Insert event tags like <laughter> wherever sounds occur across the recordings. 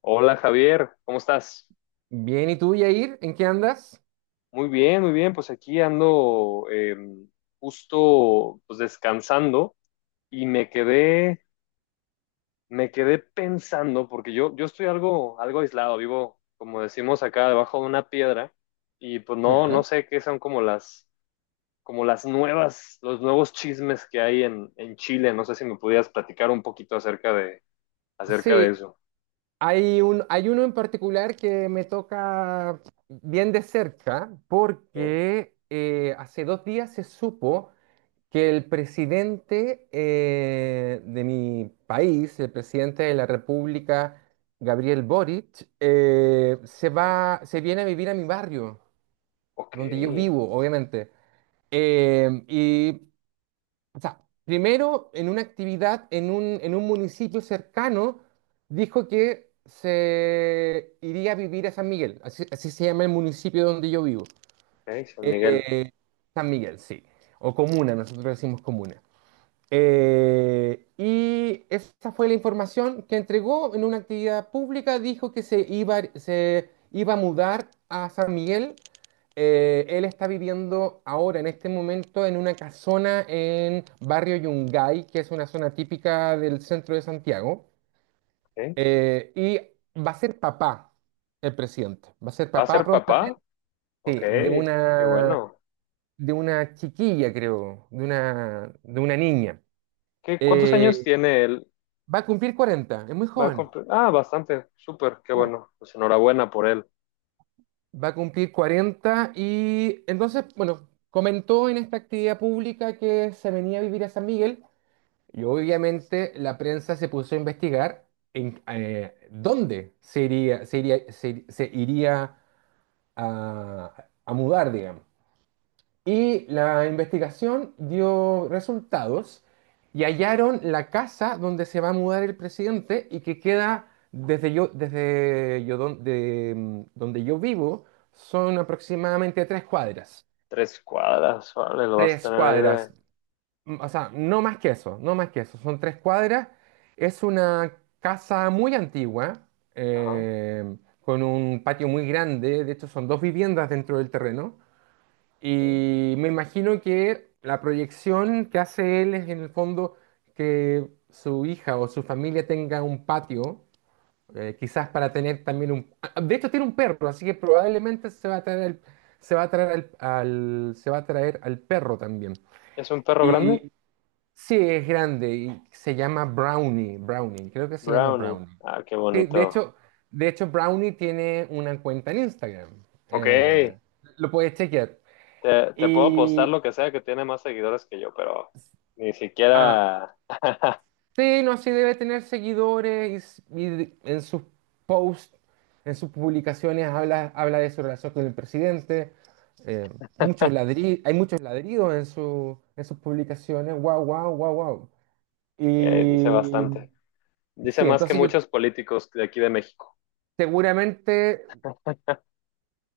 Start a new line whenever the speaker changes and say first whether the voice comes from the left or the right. left: Hola Javier, ¿cómo estás?
right: Bien, ¿y tú, Yair? ¿En qué andas?
left: Muy bien, pues aquí ando justo pues descansando y me quedé pensando, porque yo estoy algo aislado, vivo, como decimos acá, debajo de una piedra, y pues no
right: Ya.
left: sé qué son como las nuevas, los nuevos chismes que hay en Chile. No sé si me pudieras platicar un poquito acerca de
right: Sí,
left: eso.
right: hay uno en particular que me toca bien de cerca
left: ¿Eh?
right: porque hace 2 días se supo que el presidente de mi país, el presidente de la República, Gabriel Boric,
left: ¿No?
right: se viene a vivir a mi barrio,
left: Ok,
right: donde yo vivo, obviamente. Eh, y O sea, primero en una actividad en un municipio cercano, dijo que se iría a vivir a San Miguel. Así se llama el municipio donde yo vivo.
left: ok, San Miguel.
right: Eh, San Miguel, sí, o comuna. Nosotros decimos comuna.
left: Ok.
right: Y esa fue la información que entregó en una actividad pública. Dijo que se iba a mudar a San Miguel. Él está viviendo ahora, en este momento, en una casona en Barrio Yungay, que es una zona típica del centro de Santiago. Y va a ser papá el presidente. Va a ser
left: ¿Va a
right: papá
left: ser
right: prontamente
left: papá? Ok,
right: de
left: qué
right: una,
left: bueno.
right: de una chiquilla, creo, de una niña.
left: ¿Qué, cuántos años
right: Eh,
left: tiene él?
right: Va a cumplir 40, es muy joven.
left: Ah, bastante, súper, qué bueno. Pues enhorabuena por él.
right: Va a cumplir 40 y entonces, bueno, comentó en esta actividad pública que se venía a vivir a San Miguel, y obviamente la prensa se puso a investigar en dónde se iría, se iría, se iría a mudar, digamos. Y la investigación dio resultados y hallaron la casa donde se va a mudar el presidente, y que queda desde yo don- de, mm, donde yo vivo son aproximadamente 3 cuadras.
left: Tres cuadras, vale, lo vas a
right: Tres
left: tener ahí
right: cuadras,
left: de...
right: O sea, no más que eso, no más que eso, son 3 cuadras. Es una casa muy antigua,
left: Ajá,
right: con un patio muy grande. De hecho, son dos viviendas dentro del terreno.
left: ok.
right: Y me imagino que la proyección que hace él es, en el fondo, que su hija o su familia tenga un patio, quizás para tener también de hecho, tiene un perro, así que probablemente se va a traer al, se va a traer al, al- se va a traer al perro también.
left: ¿Es un perro grande?
right: Y sí, es grande y se llama Brownie. Brownie, creo que se llama
left: Brownie.
right: Brownie.
left: Ah, qué
right: Sí, de
left: bonito.
right: hecho, Brownie tiene una cuenta en Instagram.
left: Ok,
right: Eh, lo puedes chequear.
left: te puedo apostar
right: Y,
left: lo que sea que tiene más seguidores que yo, pero ni
right: Ah,
left: siquiera... <laughs>
right: sí, no, sí debe tener seguidores. Y y en sus posts, en sus publicaciones habla de su relación con el presidente. eh, hay muchos ladridos en sus publicaciones. Wow, wow, wow, wow.
left: Ok, dice
right: Y
left: bastante. Dice
right: sí,
left: más que
right: entonces yo
left: muchos políticos de aquí de México.
right: seguramente,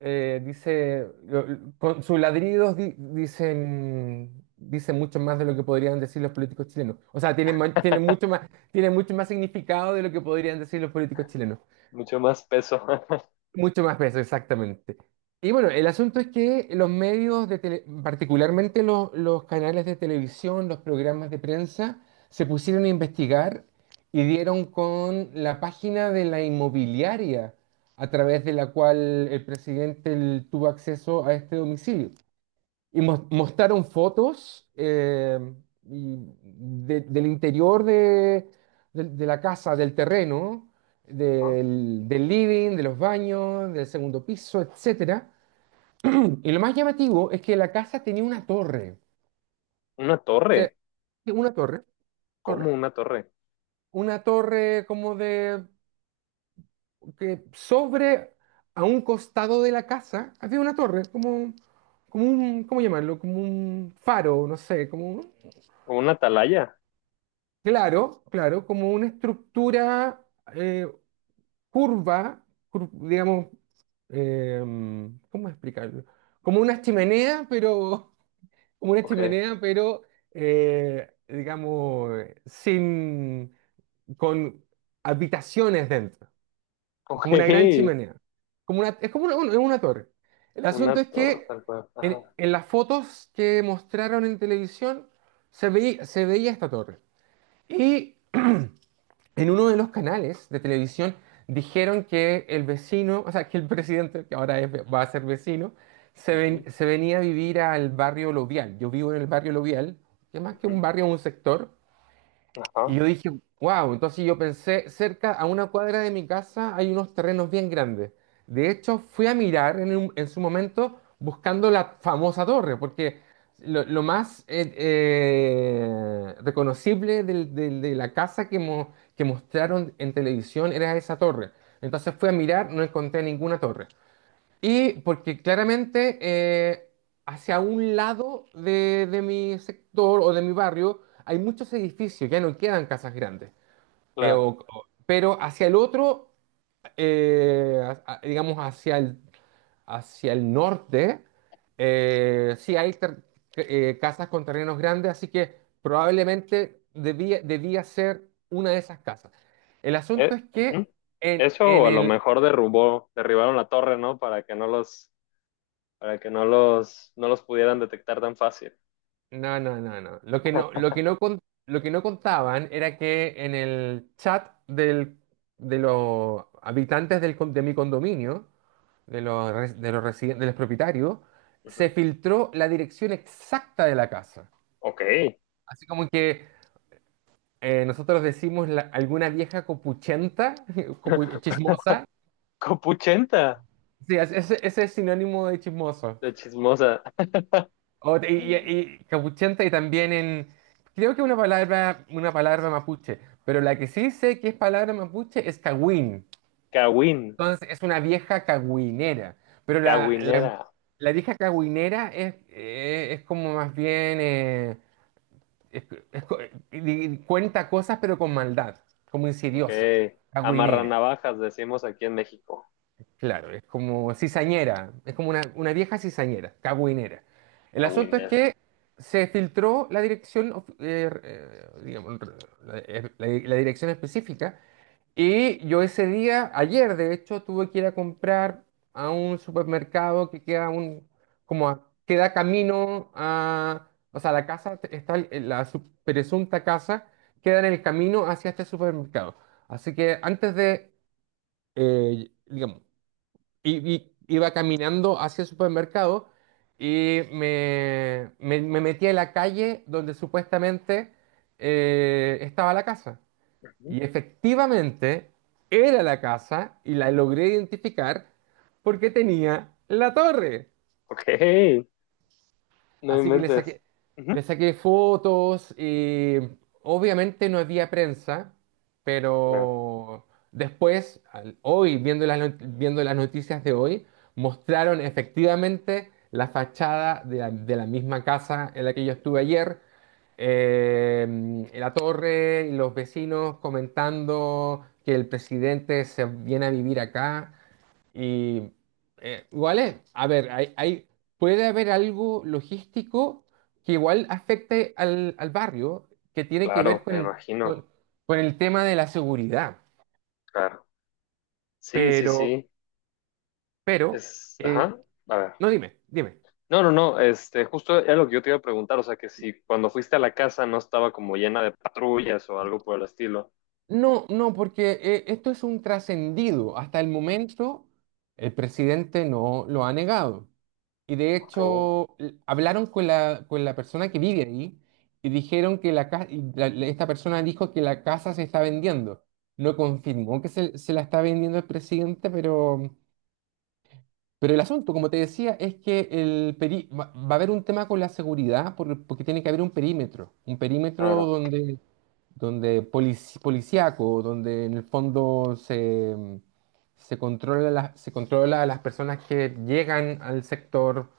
right: con sus ladridos dicen mucho más de lo que podrían decir los políticos chilenos. O sea, Tienen mucho más significado de lo que podrían decir los políticos chilenos.
left: Mucho más peso. <laughs>
right: Mucho más peso, exactamente. Y bueno, el asunto es que los medios de tele- particularmente los canales de televisión, los programas de prensa, se pusieron a investigar y dieron con la página de la inmobiliaria a través de la cual el presidente tuvo acceso a este domicilio. Y mostraron fotos, y del interior de la casa, del terreno,
left: ¿No?
right: del living, de los baños, del segundo piso, etcétera. Y lo más llamativo es que la casa tenía una torre.
left: Una
right: O
left: torre.
right: sea, una torre.
left: ¿Cómo
right: torre,
left: una torre?
right: una torre como de, que sobre, a un costado de la casa había una torre, como... como un, ¿cómo llamarlo? Como un faro, no sé,
left: ¿O una atalaya?
right: Claro, claro, como una estructura eh, curva. Digamos, ¿cómo explicarlo? Como una chimenea, pero... <laughs> Como una
left: Ok,
right: chimenea, pero digamos, sin, con habitaciones dentro,
left: <laughs> ok.
right: como una gran chimenea. Como una, es como una torre. El
left: Una
right: asunto es
left: torre,
right: que
left: tal cual. Ajá.
right: en las fotos que mostraron en televisión se veía esta torre. Y en uno de los canales de televisión dijeron que el vecino, o sea, que el <laughs> presidente, que ahora va a ser vecino,
left: Ujú,
right: se venía a vivir al barrio Lovial. Yo vivo en el barrio Lovial, que más que un
left: ujú,
right: barrio, es un sector. Y
left: ajá,
right: yo dije, wow. Entonces yo pensé, cerca, a una cuadra de mi casa, hay unos terrenos bien grandes. De hecho, fui a mirar en su momento buscando la famosa torre, porque lo, lo más reconocible de la casa que mostraron en televisión era esa torre. Entonces fui a mirar, no encontré ninguna torre. Y porque claramente hacia un lado de mi sector o de mi barrio hay muchos edificios, ya no quedan casas grandes.
left: claro.
right: Pero hacia el otro, digamos hacia el norte, sí hay casas con terrenos grandes, así que probablemente debía ser una de esas casas. El asunto es que
left: Ujú.
right: en,
left: Eso o a lo mejor derribaron la torre, ¿no? Para que no para que no no los pudieran detectar tan fácil.
right: no, no, no, no. Lo que no contaban era que en el chat de los habitantes de mi condominio, de los, res- de los residen- de los propietarios, se
left: Ujú,
right: filtró la dirección exacta de la casa.
left: ok.
right: Así como que, nosotros decimos, la... alguna vieja copuchenta. <laughs>
left: <laughs>
right: Chismosa.
left: Copuchenta,
right: Sí, ese es sinónimo de chismoso.
left: de chismosa.
right: O te- y capuchenta, y también en... Creo que una palabra mapuche, pero la que sí sé que es palabra mapuche es cagüín.
left: Cawin,
right: Entonces es una vieja cagüinera, pero la, la,
left: cawinera.
right: la vieja cagüinera es como más bien... es- es co- cuenta cosas, pero con maldad, como
left: Ok.
right: insidiosa, cagüinera.
left: Amarranavajas, decimos aquí en México.
right: Claro, es como cizañera, es como una vieja cizañera, cagüinera. El asunto es
left: Cawinera.
right: que se filtró la dirección, digamos, la dirección específica. Y yo ese día, ayer de hecho, tuve que ir a comprar a un supermercado que queda camino a, o sea, la casa, te- está el- la sup- presunta casa queda en el camino hacia este supermercado. Así que antes de, digamos, y iba caminando hacia el supermercado, y me metí en la calle donde supuestamente estaba la casa.
left: Ujú,
right: Y efectivamente era la casa y la logré identificar porque tenía la torre.
left: ok. No
right: Así que le
left: inventes.
right: saqué,
left: Ujú.
right: fotos, y obviamente no había prensa, pero después, hoy, viendo las, not- viendo las noticias de hoy, mostraron efectivamente la fachada de la misma casa en la que yo estuve ayer, la torre, y los vecinos comentando que el presidente se viene a vivir acá. Y Igual es, a ver, puede haber algo logístico que igual afecte al barrio, que tiene que ver
left: Claro,
right: con
left: me
right: el, con,
left: imagino.
right: con el tema de la seguridad.
left: Claro. Sí, sí,
right: Pero,
left: sí.
right: pero,
left: Es,
right: eh,
left: ajá. A ver.
right: no, dime, dime.
left: No, no, no. Este, justo era lo que yo te iba a preguntar. O sea, que si cuando fuiste a la casa no estaba como llena de patrullas o algo por el estilo.
right: No, no, porque esto es un trascendido. Hasta el momento, el presidente no lo ha negado. Y de
left: Oh,
right: hecho, hablaron con la persona que vive ahí, y dijeron que la, ca- y la- la- esta persona dijo que la casa se está vendiendo. No confirmó que se la está vendiendo el presidente, pero el asunto, como te decía, es que va a haber un tema con la seguridad, porque tiene que haber un perímetro, un perímetro
left: claro.
right: donde donde polici- policíaco, donde en el fondo se controla a las personas que llegan al sector.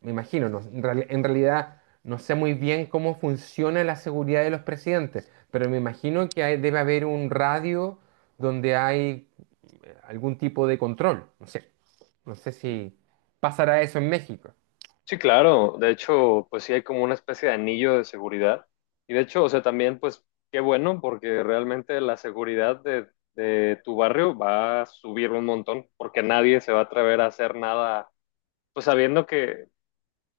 right: Me imagino, en realidad no sé muy bien cómo funciona la seguridad de los presidentes, pero me imagino que debe haber un radio donde hay algún tipo de control. No sé, si pasará eso en México.
left: Sí, claro. De hecho, pues sí hay como una especie de anillo de seguridad. Y de hecho, o sea, también, pues, qué bueno, porque realmente la seguridad de tu barrio va a subir un montón, porque nadie se va a atrever a hacer nada, pues sabiendo que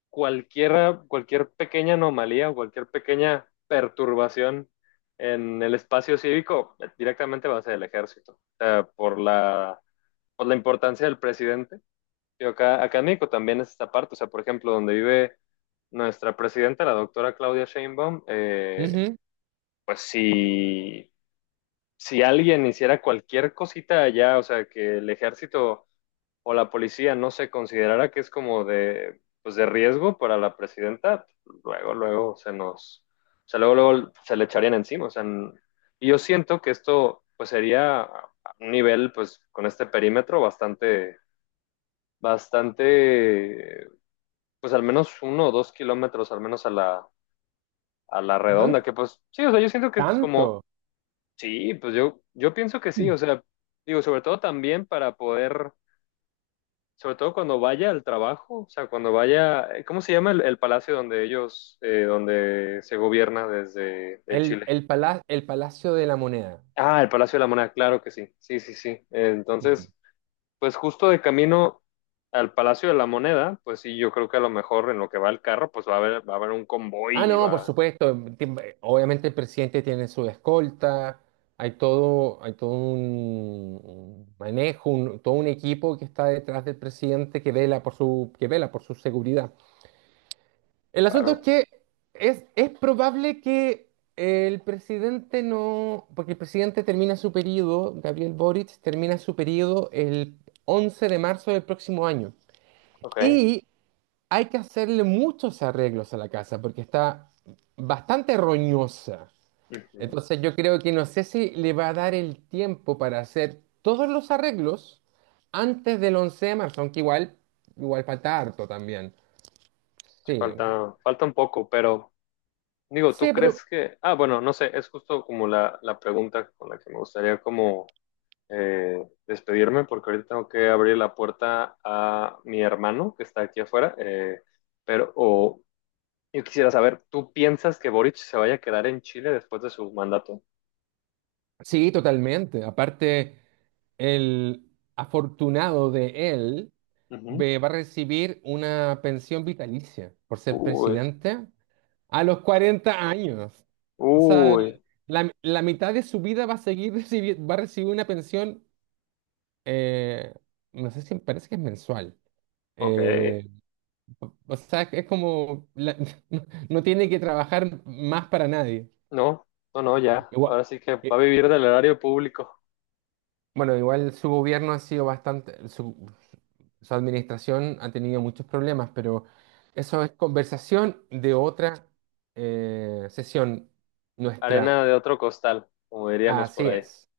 left: cualquier pequeña anomalía o cualquier pequeña perturbación en el espacio cívico directamente va a ser el ejército. O sea, por la importancia del presidente. Yo acá en México también es esta parte. O sea, por ejemplo, donde vive nuestra presidenta, la doctora Claudia Sheinbaum,
right: Ujú.
left: pues si, si alguien hiciera cualquier cosita allá, o sea, que el ejército o la policía no se considerara que es como de, pues de riesgo para la presidenta, luego, luego se nos, o sea, luego, luego se le echarían encima. O sea, y yo siento que esto, pues sería a un nivel, pues con este perímetro bastante, bastante, pues al menos uno o dos kilómetros, al menos a a la redonda,
right: Tan-
left: que pues sí, o sea, yo siento que es
right: Tanto.
left: como, sí, pues yo pienso que sí, o sea, digo, sobre todo también para poder sobre todo cuando vaya al trabajo, o sea, cuando vaya, ¿cómo se llama el palacio donde ellos, donde se gobierna desde en
right: El,
left: Chile?
right: el, pala- el Palacio de la Moneda.
left: Ah, el Palacio de la Moneda, claro que sí, sí, sí, sí. Entonces, pues justo de camino al Palacio de la Moneda, pues sí, yo creo que a lo mejor en lo que va el carro, pues va a haber un
right: Ah,
left: convoy y
right: no, por
left: va,
right: supuesto. Obviamente el presidente tiene su escolta. Hay todo un manejo, todo un equipo que está detrás del presidente que vela por su seguridad. El asunto es
left: claro,
right: que es probable que el presidente no, porque el presidente termina su periodo, Gabriel Boric termina su periodo el 11 de marzo del próximo año.
left: ok.
right: Y hay que hacerle muchos arreglos a la casa porque está bastante roñosa.
left: Ujú.
right: Entonces, yo creo que no sé si le va a dar el tiempo para hacer todos los arreglos antes del 11 de marzo, aunque igual falta harto también.
left: Sí,
right: Sí,
left: falta, falta un poco, pero digo, ¿tú
right: sí, pero
left: crees que, ah, bueno, no sé, es justo como la pregunta con la que me gustaría como despedirme porque ahorita tengo que abrir la puerta a mi hermano que está aquí afuera. Pero o, yo quisiera saber, ¿tú piensas que Boric se vaya a quedar en Chile después de su mandato?
right: sí, totalmente. Aparte, el afortunado de él
left: Ujú.
right: va a recibir una pensión vitalicia por ser
left: Uy,
right: presidente, a los 40 años. O sea,
left: uy,
right: la mitad de su vida va a seguir <laughs> recibiendo, va a recibir una pensión. eh, no sé, si parece que es mensual.
left: ok.
right: Eh, o sea, es como... <laughs> no, no tiene que trabajar más para nadie.
left: No, no, no, ya.
right: Igual,
left: Ahora sí que va a
right: eh,
left: vivir del erario público.
right: bueno, igual su gobierno ha sido bastante, su administración ha tenido muchos problemas, pero eso es conversación de otra sesión nuestra.
left: Arena de otro costal, como diríamos
right: Así
left: por ahí.
right: es.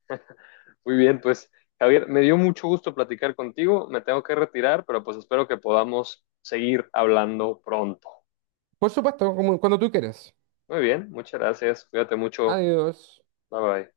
left: Muy bien, pues Javier, me dio mucho gusto platicar contigo. Me tengo que retirar, pero pues espero que podamos seguir hablando pronto.
right: Por supuesto, como cuando tú quieras.
left: Muy bien, muchas gracias. Cuídate mucho.
right: Adiós.
left: Bye bye.